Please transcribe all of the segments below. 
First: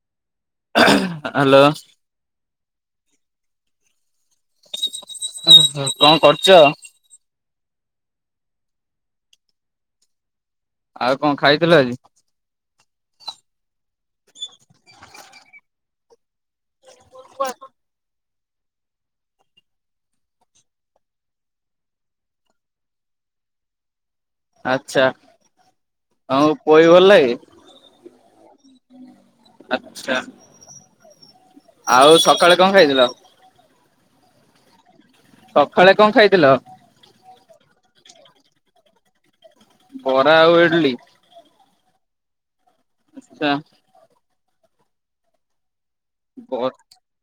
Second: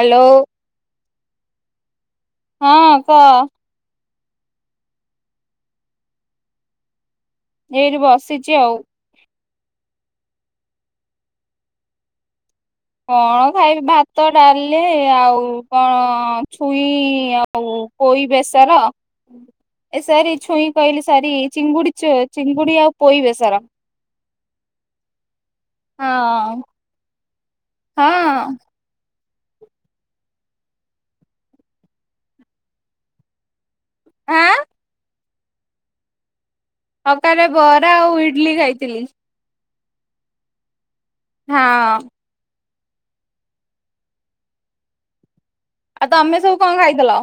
Hello. Hello. ହଁ କଅ। ଓହୋ କଁ କରୁଚ । ଏଇଠି ବସିଛି ଆଉ। ଆଉ କଣ ଖାଇଥିଲ ଆଜି। କଣ ଖାଇବି ଭାତ ଡାଲି ଆଉ କଣ ଛୁ ଛୁଇଁ ଆଉ ପୋଇ ବେସର। ଏ ସରି ଛୁଇଁ କହିଲି ସରି ଚିଙ୍ଗୁଡି ଚ ଚିଙ୍ଗୁଡି ଆଉ ପୋଇ ବେସର। ଆଛା ତମକୁ ହଁ ପୋଇ ଭଲ ଲାଗେ। ହଁ ଆଛା ଆଉ ସକାଳେ କଣ ଖାଇଥିଲ। ଆଁ ସକାଳେ କଣ ଖାଇଥିଲ। ସକାଳେ ବରା ଆଉ ଇଡଲି ଖାଇଥିଲି। ବରା ଆଉ ଇଡିଲ। ହଁ। ଆଛା। ଆଉ ତମେ ବ ସବୁ କଣ ଖାଇଥିଲ।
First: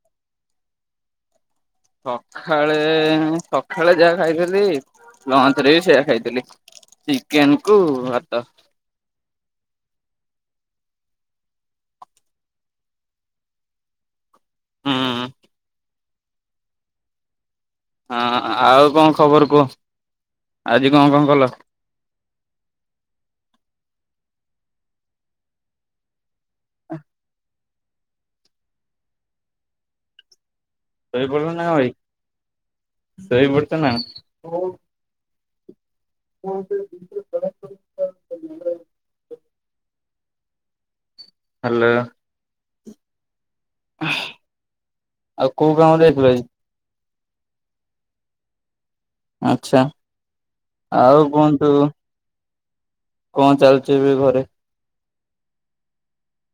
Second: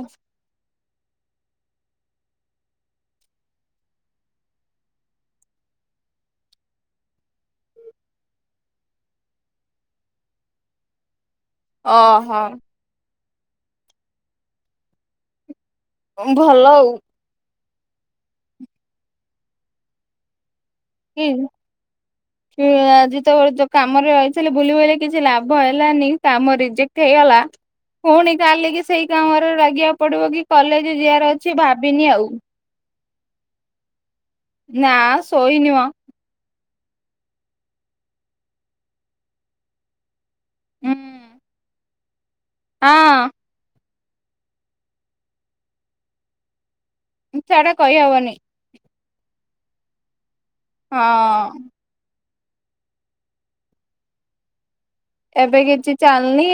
ସଖାଳେ ସଖାଳେ ଯାହା ଖାଇଥିଲି। ଲଞ୍ଚ ରେ ବି ସେଇଆା ଖାଇଥିଲି ଚିକେନ କୁ ଭାତ। ଓ ହ। ହୁଁ। ଉଁ ଭଲ ଆଉ। ହଁ ଆଉ କଣ ଖବର କୁହ। ଆଜି କଣ କଣ କି‌ କଲ? କିଏ ଆଜିତ । କାମରେ ରହିଥିଲି ବୁଲି ବାଲି କିଛି ଲାଭ ହେଲାନି କାମ ରିଜେକ୍ଟ ହେଇଗଲା। ପୁଣି କାଲିକି ସେଇ କାମରେ ଲାଗିବାକୁ ପଡିବ କି କଲେଜ ଯିବାର ଅଛି ଭାବିନି ଆଉ। ଶୋଇ ପଡ଼ିଚନ । ନା ଶୋଇନି ମ। [unintelligible] ହୁଁ। ଲ। ହଁ। ଆଉ କୋଉ କାମରେ ଯାଇଥିଲ ଆଜି। ଛାଡ କହିହବନି। ଆଛା ଆଉ ହଁ। କୁହନ୍ତୁ। କଣ ଚାଲିଚି ଏବେ ଘରେ। ଏବେ କିଛି ଚାଲୁନି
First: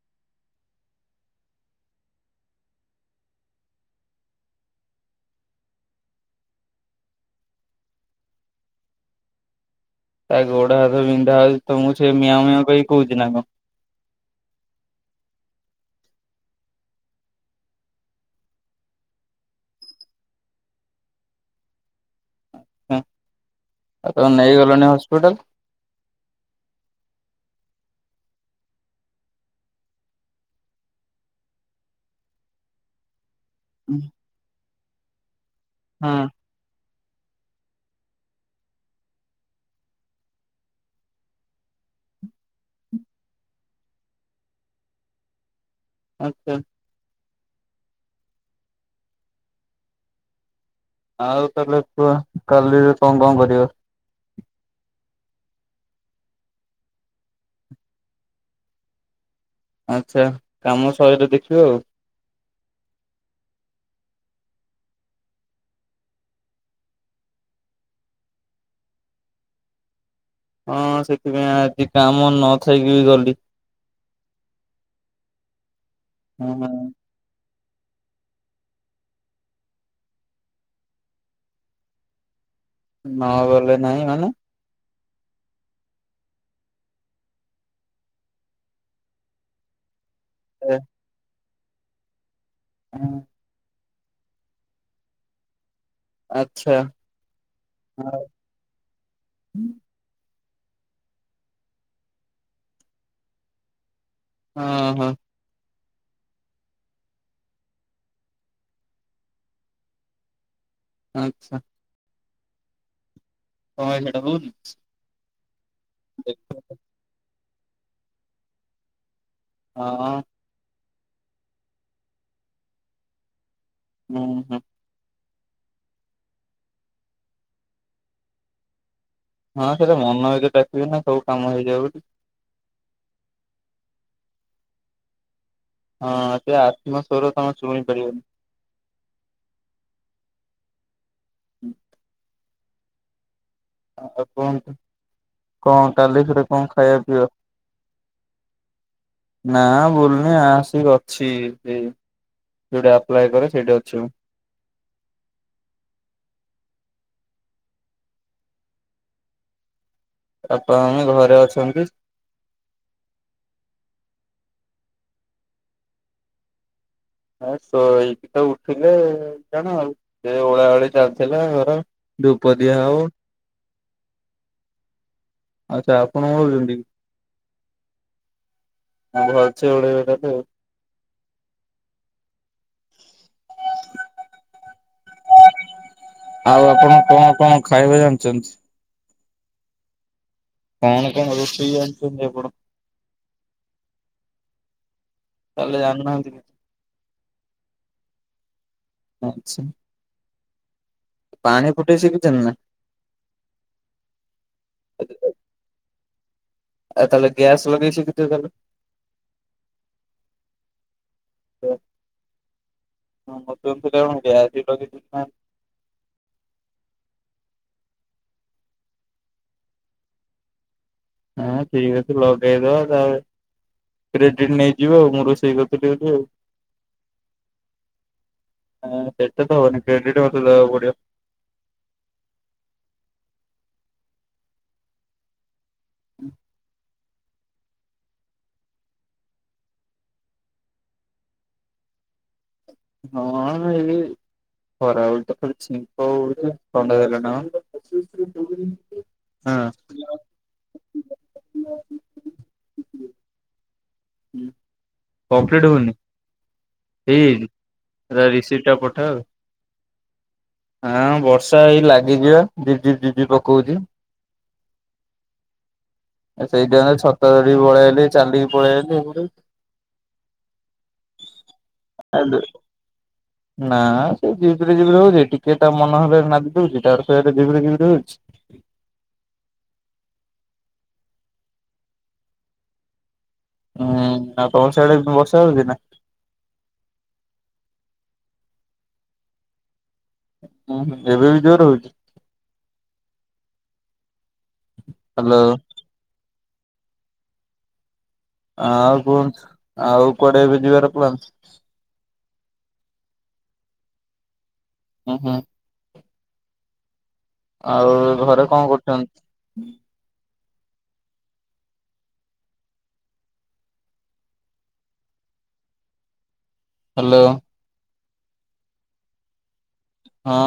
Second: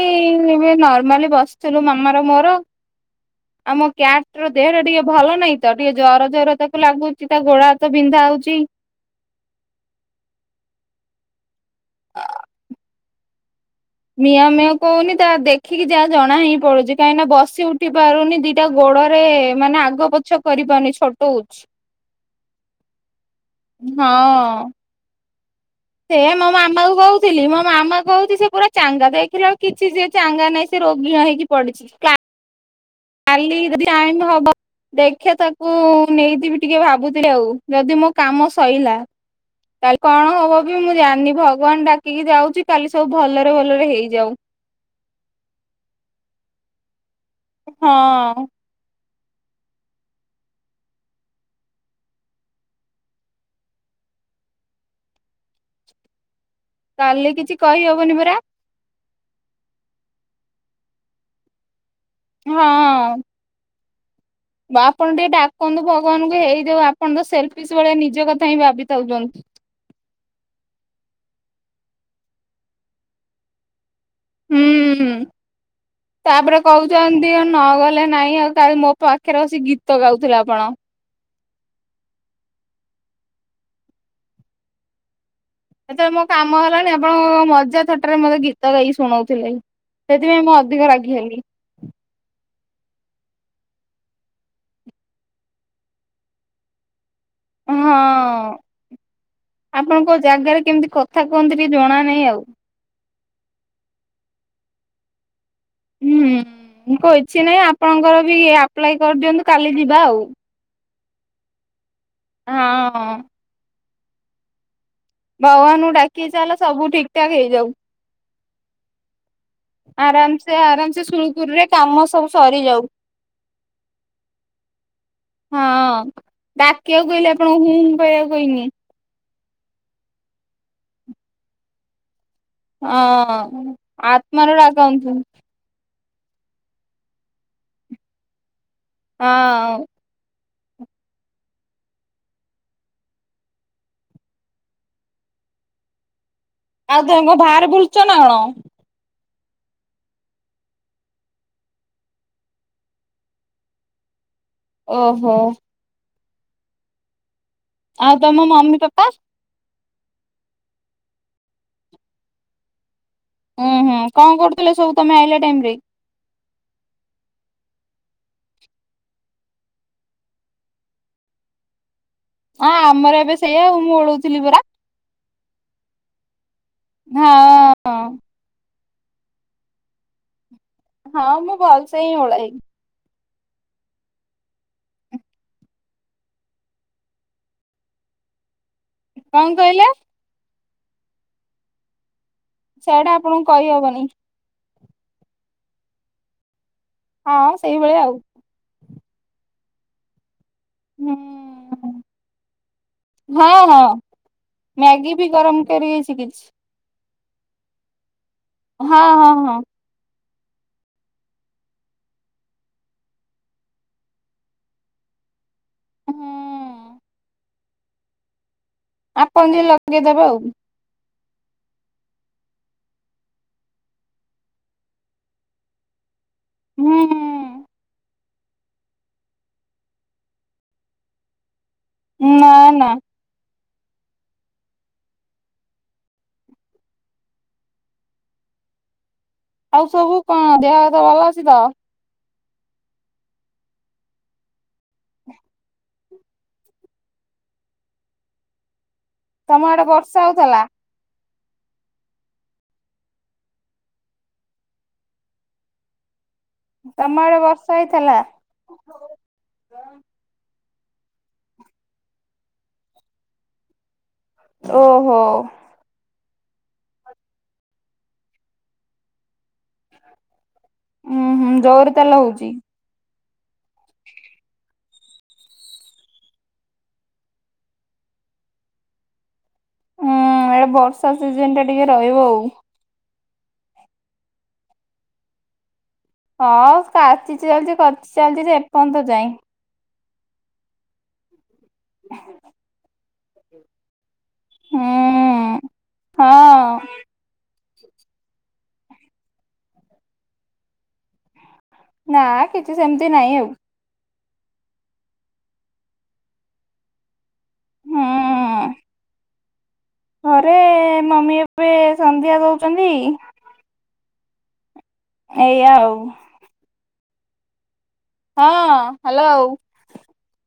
ଏବେ ନର୍ମାଲି ବସିଥିଲୁ ମାମାର ମୋର। ଆମ କ୍ୟାଟ ର ଦେହ ଟା ଟିକେ ଭଲ ନାହିଁ ତ। ଟିକେ ଜର ଜର ତାକୁ ଲାଗୁଚି। ତା ଗୋଡହାତ ବିନ୍ଧା ଆଉଚି। ତା ଗୋଡ ହାତ ବିନ୍ଧା ହଉଚି। ତମକୁ ସେ ମିଆଁଉ ମିଆଁଉ କହିି କହୁଛି ନା କଣ? ମିଆଁଉ ମିଆଁଉ କହୁନି ତା ଦେଖିକି ଯାହା ଜଣା ହିଁ ପଡୁଚୀ। କାହିଁକି ନା ବସି ଉଠି ପାରୁନି। ଦିଟା ଗୋ ଗୋଡରେ ମାନେ ଆଗ ପଛ କରିିପାରୁନି ଛୋଟଉଛି। ଅ ହ ଆଉ ତାକୁ ନେଇଗଲନି ହସ୍ପିଟାଲ। ସେଇଆ ମୋ ମାମା କୁ କହୁଥିଲି ।ମୋ ମାମା କହୁଛି ସେ ପୁରା ଚାଙ୍ଗା। ଦେଖିଲା ବେଳକୁ କିଛି ସିଏ ଚାଙ୍ଗା ନାହିଁ। ସେ ରୋଗୀଆ ହେଇକି ପଡିଚି। କା କାଲିି ଟାଇମ ହବ, ଦେଖିଆ ତାକୁ ହଁ ନେଇଦିବି ଟିକେ ଭାବୁ ଯିବି ଆଉ ଯଦି ମୋ କାମ ସଇଲା। କାଲି କଣ ହବ ବି ମୁଁ ଜାଣିନି? ଭଗବାନ ଡାକିକି ଯାଉଚି। କାଲି ସବୁ ଭଲରେ ଭଲରେ ହେଇଯାଉ। ଆଛା। ହଁ। ଆଉ ତାହେଲେ କୁହ କାଲି କଣ କଣ କରିବ? କାଲି କିଛି କହିହବନି ପରା। ଆଚ୍ଛା କାମ ଶଇଲେ ଦେଖିବେ‌ ଆଉ। ହଁ। ଆପଣ ଟିକେ ଡାକନ୍ତୁ ଭଗବାନଙ୍କୁ ହେଇଯାଉ। ଆପଣତ ସେଲଫିସ ଭଳିଆ ନିଜ କଥା ହିଁ ଭାବିଥାଉଛନ୍ତି। ହଁ ସେଥିପାଇଁ ଆଜି କାମ ନଥାଇକି ବି ଗଲି। ହୁଁ ହଁ ତାପରେ ହଁ କହୁଚନ୍ତି? ଏ ନ ଗଲେ ନାଇଁ ଆଉ କାଲି ମୋ ପାଖରେ ଆସି ଗୀତ ଗାଉଥିଲେ ଆପଣ। ନ ଗଲେ ନାହିଁ ମାନେ? ସେତେବେଳେ ମୋ କାମ ହେଲାଣି। ଆପଣଙ୍କ ମଜା ଥଟାରେ ମତେ ଗୀତ ଗାଇକି ଶୁଣଉଥିଲେ। ସେଥିପାଇଁ ମୁଁ ଅଧିକ ରାଗି ହେଲି। ହଁ। ଆଛା। ହଁ। ଆପଣଙ୍କ ଜାଗାରେ କେମିତି କଥା କୁହନ୍ତି ଟିକେ ଜଣା ନାହିଁ ଆଉ। ହଁ ହଁ। ହୁଁ। ମୁଁ କହିଛି ନାହିଁ ଆପଣଙ୍କର ବି ଆପ୍ଲାଏ କରିଦିଅନ୍ତୁ। କାଲି ଯିବା ଆଉ। ଆଚ୍ଛା। ହଁ। ତମର ସେଇଟା ହଉନି। ଭଗବାନଙ୍କୁ ଡାକି ଚାଲ ସବୁ ଠିକ ଠାକ ହେଇଯାଉ। ହଁ ଆରାମସେ ଆରାମସେ ସୁରୁଖୁରୁରେ କାମ ସବୁ ସରିଯାଉ। ଉଁ ହୁଁ। ହଁ ଡାକିଆକୁ କହିଲେ ଆପଣଙ୍କୁ ହୁଁ କହିବାକୁ କହିନି। ହଁ ସେଟା ମନ ଭିତରେ ଡାକିବେ ନା ସବୁ କାମ ହେଇଯାଉ ବୋଲି। ଅହ ଆତ୍ମାରୁ ଡାକନ୍ତୁ। ହଁ ସେ ଆତ୍ମା ସ୍ୱର ତମେ ଛୁଇଁ ପାରିବନି। ହଁ। ହୁଁ। ଅ କୁହନ୍ତୁ କଣ କାଲି ଫେରେ କଣ ଖାଇବା ଆଉ ତୁମେ ପିଇବା? କଣ ବାହାରେ ବୁଲୁଚ ନା କଣ? ନା ବୁଲୁନି ଆସିକି ଅଛି। ସେ ଯୋଉଠି ଆପ୍ଲାଏ କରେ ସେଇଟି ଅଛି ମୁଁ। ଓହୋ। ଆଉ ତମ ମମି ପାପା। ପାପା, ମମି ଘରେ ଅଛନ୍ତି। ଉଁ ହୁଁ କଣ କରୁଥିଲେ ସବୁ ତମେ ଆଇଲା ଟାଇମରେ? ଏ ଶୋଇକି ତ ଉଠିଲେ ଜାଣ ଆଉ ସେ ଓଳା ଓଳି ଚାଲିଥିଲା ଘର। ଧୂପ ହଁ ଦିଆ ହବ ଆମର ଏବେ ସେଇୟା ହଉ ମୁଁ ଓଳଉଥିଲି ପରା। ଆଚ୍ଛା ଆପଣ କଣ କରୁଛନ୍ତି? ହଁ। [unintelligible] ହଁ ମୁଁ ଭଲସେ ହିଁ ଓଳାଏ। ଆଉ ଆପଣ କଣ କଣ ଖାଇବା ଜାଣିଛନ୍ତି? କଣ କହିଲ? କଣ କଣ ରୋଷେଇ ଜାଣିଛନ୍ତି ଆପଣ? ସେଇଟା ଆପଣଙ୍କୁ କହିହବନି। ତାହଲେ ଜାଣିନାହାନ୍ତି କେମିତି? ହଁ ସେଇଭଳିଆ ଆଉ। ଆଚ୍ଛା। ହୁଁ। ପାଣି ଫୁଟେଇ ଶିଖିଛ ନା? ହଁ ହଁ ମ୍ୟାଗି ବି ଗରମ କରି ସିକିଛି। ଆଉ ତାହେଲେ ଗ୍ୟାସ୍ ଲଗେଇ ସିକିଥିବ ତାହେଲେ? ହଁ ହଁ ହଁ। [unintelligible] ହଁ ମତେ ଏମିତି। [unintelligible] ହୁଁ ଆପଣ ଯୋଉ ଲଗେଇଦବେ ଆଉ। ହଁ ଠିକ୍ ଅଛି ଲଗେଇଦବା ତାହାଲେ। ରେଡି ନେଇଯିବ ଆଉ ମୋର ସେଇ କଥା ବୋଲି ଆଉ ହୁଁ। ହଁ ସେଟା ତ ହବନି କ୍ରେଡିଟ ମତେ ଦେବାକୁ ପଡିବ। ନା ନା। ଉଁ। ଆଉ ସବୁ କଣ ଦେହ ହାତ ଭଲ ଅଛି ତ? ହଁ ହେଲେ ଇଏ ଖରା ବେଳଟା ଖାଲି ଛିଙ୍କ ହୋଉଛି ଥଣ୍ଡା ଧଇଲା ନା କଣ? ତମ ଆଡେ ବର୍ଷା ହଉଥିଲା? ହଁ କମ୍ପ୍ଲିଟ ହଉନି ତମ ହେଇ ଆଡେ ବର୍ଷା ହେଇଥିଲା? ରିସିପ୍ଟ ଟା ପଠା ଆଉ। ହଁ ବର୍ଷା ଏଇ ଲାଗିଯିବ ଜିଜିି ଜିଜିି ପକଉଛି। ଓହୋ। ସେଇଟା ଛତା ଧରିକି ପଳେଇଆଇଲି ଚାଲିକି ପଳେଇଲି। ଉଁ ହୁଁ ଜୋର ତାହେଲେ ହଉଛି? ନା ସେଇ ଧୀରେ ଧୀରେ ଧୀରେ ହୋଉଛି ଟିକେ ତା ମନ ହେଲେ ନାଦିଦେଉଛି ତାପରେ ଧୀରେ ଧୀରେ ଧୀରେ ହୋଉଛି। ହୁଁ ଏଇଟା ବର୍ଷା ସିଜନ ଟା ଟିକେ ରହିବ ଆଉ। ହୁଁ ଆଉ ତମର ସିଆଡେ ବର୍ଷା ହଉଛି ନା? ହଁ କାଚି ଚାଲିଛି କାଚି ଚାଲିଛି ଯେ ଏପର୍ଯ୍ୟନ୍ତ ଯାଏଁ। ହୁଁ ଏବେବି ଜୋରେ ହୋଉଛି? ହୁଁ। ହ୍ୟାଲୋ। ହଁ ଆଉ କୁହନ୍ତୁ ଆଉ କୁଆଡେ ଏବେ ଯିବାର ପ୍ଲାନ? ନା କିଛି ସେମିତି ନାହିଁ ଆଉ। ଓ ହୋ ଆଉ ଘରେ କଣ ହୁଁ। କରୁଛନ୍ତି? ଘରେ ମମି ଏବେ ସନ୍ଧ୍ୟା ଦଉଛନ୍ତି ଏଇ ଆଉ ହ୍ୟାଲୋ ହଁ ହ୍ୟାଲୋ ହଁ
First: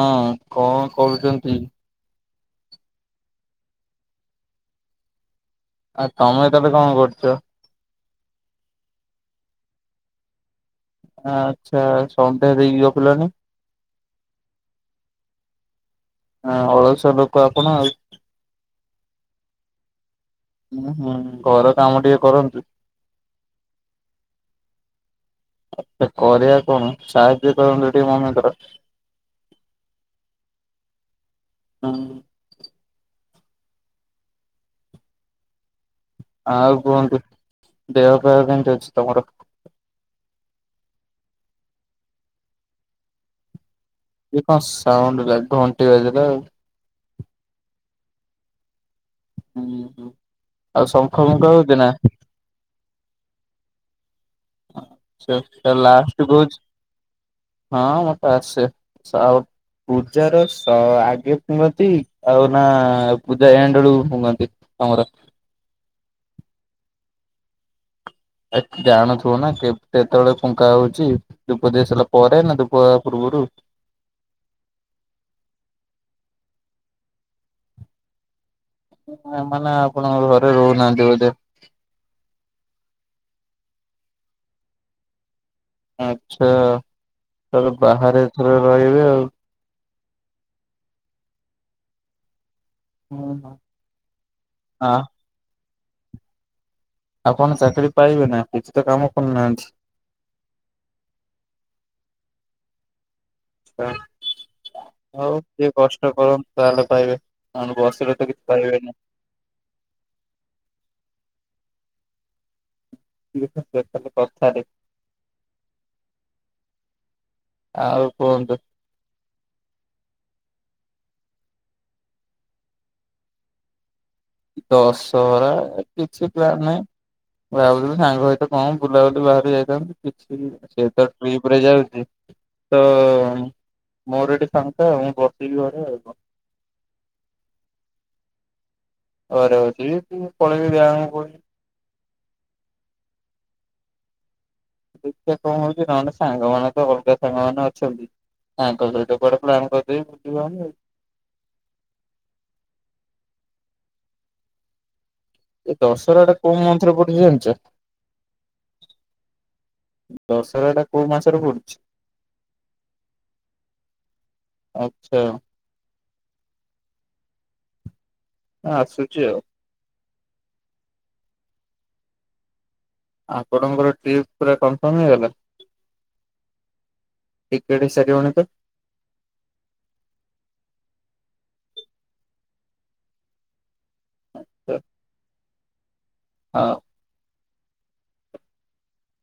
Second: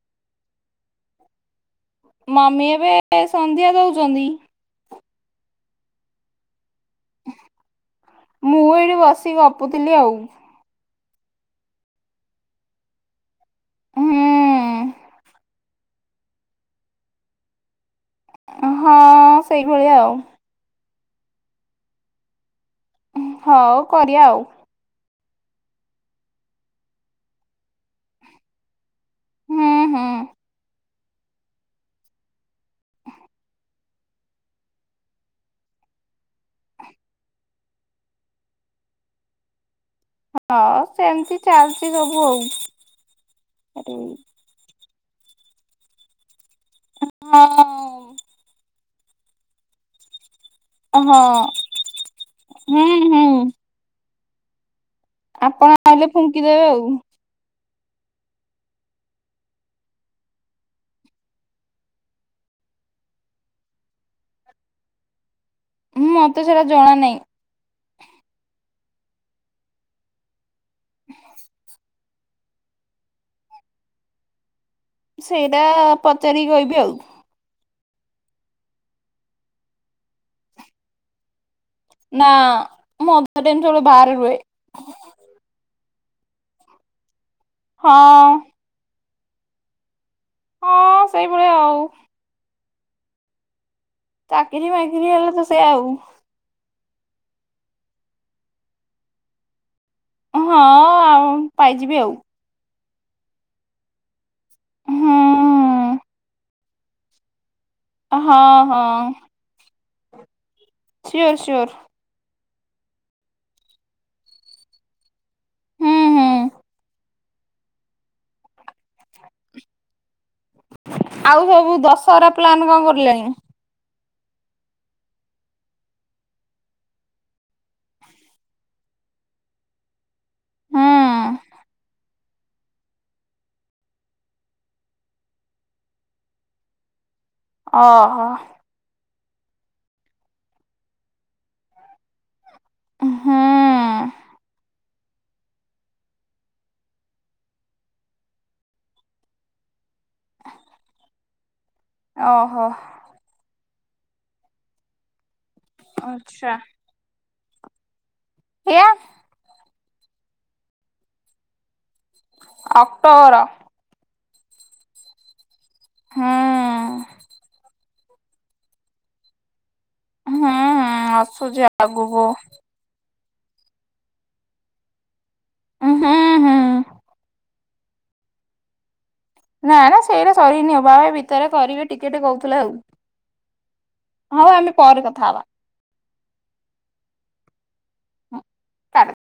କଣ କରୁଛନ୍ତି ମାମି ଏବେ ସନ୍ଧ୍ୟା ଦଉଛନ୍ତି ଆ ତମେ ଏ ତ ତ କଣ କରୁଛ? ମୁଁ ଏଠି ବସି ଗପୁଥିଲି ଆଉ। ଆଚ୍ଛା ସନ୍ ଡେ ଦେଇକି ଗଫିଲନି। ହୁଁ। ହଁ ଅଳଶୁଆ ଲୋକ ଆପଣ ଆଉ। ହଁ ସେଇଭଳିଆ ଆଉ। ହୁଁ ହୁଁ ଘର କାମ ଟିକେ କରନ୍ତୁ। ହଉ କରିବା ଆଉ। ଆଛା କରିବା କଣ ସାହାଯ୍ୟ କରନ୍ତୁ ଟିକେ ମମିକ ର। [inaudible] ହୁଁ ହୁଁ ହଁ। ଆଉ କୁହନ୍ତୁ ଦେହପା ହ କେମିତି ଅଛି ତମର? ହଁ ସେମିତି ଚାଲିଛି ସବୁ ଆଉ। କଣ ସାଉଣ୍ଡ ଘଣ୍ଟି ବାଜିଲ ଆଉ। ହଁ। ହଁ ହ ଆଉ ହଁ ଶଙ୍ଖ ଫୁଙ୍ଖ ହଉଛି ନା। ହୁଁ ହୁଁ। ଆପଣ ଆଛା ଆଇଲେ ଲାଷ୍ଟ କହୁଛ ଫୁଙ୍କିଦେବେ ଆଉ ହଁ ମୋଟେ ଆସେ ସାଉଟ ପୂଜାର ସ ଆଗେ ଫୁକନ୍ତି ଆଉ ନା ପୂଜା ଏଣ୍ଡ ବେଳକୁ ଫୁକନ୍ତି? ତମର। ମତେ ସେଟା ଜଣା ନାହିଁ। ଜାଣୁଥିବ ନା କେ କେତେବେଳେ ଫୁଙ୍କା ହଉଛି ଧୂପ ଦିୟା ସ ପରେ ନା ଧୂପ ଦବା ପୂର୍ବରୁ। ସେଇଟା ପଚାରି କହିବି ଆଉ। ମାନେ ଆପଣଙ୍କ ଘରେ ରହୁନାହାନ୍ତି ବୋଧେ। ନା ମୁଁ ଅଧା ଦିନ ସବୁବେଳେ ବାହାରେ ରୁହେ। ଆଛା ତ ବାହାରେ ହଁ ଏଥର ରହିବେ ଆଉ। ହଁ ସେଇଭଳିଆ ଆଉ। ହଁ ହଁ। ଚାକିରି ବାକିରି ହେଲେ ତ ସେ ଆଉ। ଆପଣ ଚାକିରି ପାଇବେ ନା କିଛି ତ କାମ କରୁନାହାନ୍ତି। ହଁ ଆଉ ପାଇଯିବି ଆଉ। ହୁଁ ହଉ ଟିକିଏ କଷ୍ଟ କର ତାହେଲେ ପାଇବେ। ଆ ବସିଲେ ତ କିଛି ହଁ ପାଇିବେନି। ହଁ ସିଓର ସିଓର। [inaudible] କଥାରେ ହୁଁ ହୁଁ ଆଉ କୁହନ୍ତୁ। ଆଉ ସବୁ ଦଶହରା ପ୍ଲାନ କଣ କରିଲେଣି? ଦଶହରା କିଛି ପ୍ଲାନ ନାହିଁ। ମୁଁ ଭାବୁଥିଲି ସାଙ୍ଗ ସହିତ କଣ ବୁଲାବୁଲି ବାହରେ ଯାଇଥାନ୍ତୁ, କିଛି ସେ ତ ହୁଁ ଟ୍ରିପ ରେ ଯାଉଛି। ତ ମୋର ଏଠି ଫାଙ୍କା ଆଉ, ମୁଁ ବସିବି ଘରେ ଆଉ। ଅ ହୋ। ଘରେ ଅଛି ପଳେଇବି [unintelligible] ହଁ। ଦେଖିବା କଣ ହଉଛି ନହେଲେ ସାଙ୍ଗ ମାନେ ତ ଅଲଗା ସାଙ୍ଗ ମାନେ ଅଛନ୍ତି। ତାଙ୍କ ସହିତ କୁଆଡେ ପ୍ଲାନ ସେ ମ ବୁଦ୍ଧି ବାହାରିଲେ। ଓହୋ ଏଇ ଦଶହରା ଟା ଆଚ୍ଛା କୋଉ ମନ୍ଥ ରେ ପଡୁଛି ଜାଣିଚ? ହେୟାର। ଦଶହରା ଟା କୋଉ ମାସରେ ପଡୁଚି? ଅକ୍ଟୋବର। ଆଚ୍ଛା। ହଁ। ଆସୁଚି ଆଉ। ହୁଁ ଆସୁଚି ଆଗକୁ। ଆପଣଙ୍କ ଟ୍ରିପ୍ ପୁରା କନଫର୍ମ ହେଇଗଲା। ହୁଁ ହୁଁ ଟିକେଟ ହେଇ ସାରିବଣି ତ? ନା ନା ସେଇଟା ସରିନି ବାବା ଭିତରେ କରିବେ ଟିକେଟ କହୁଥିଲା ଆଉ। ହଁ ଆମେ ପରେ କଥା ହବା। ହଁ। ହଁ ତାପରେ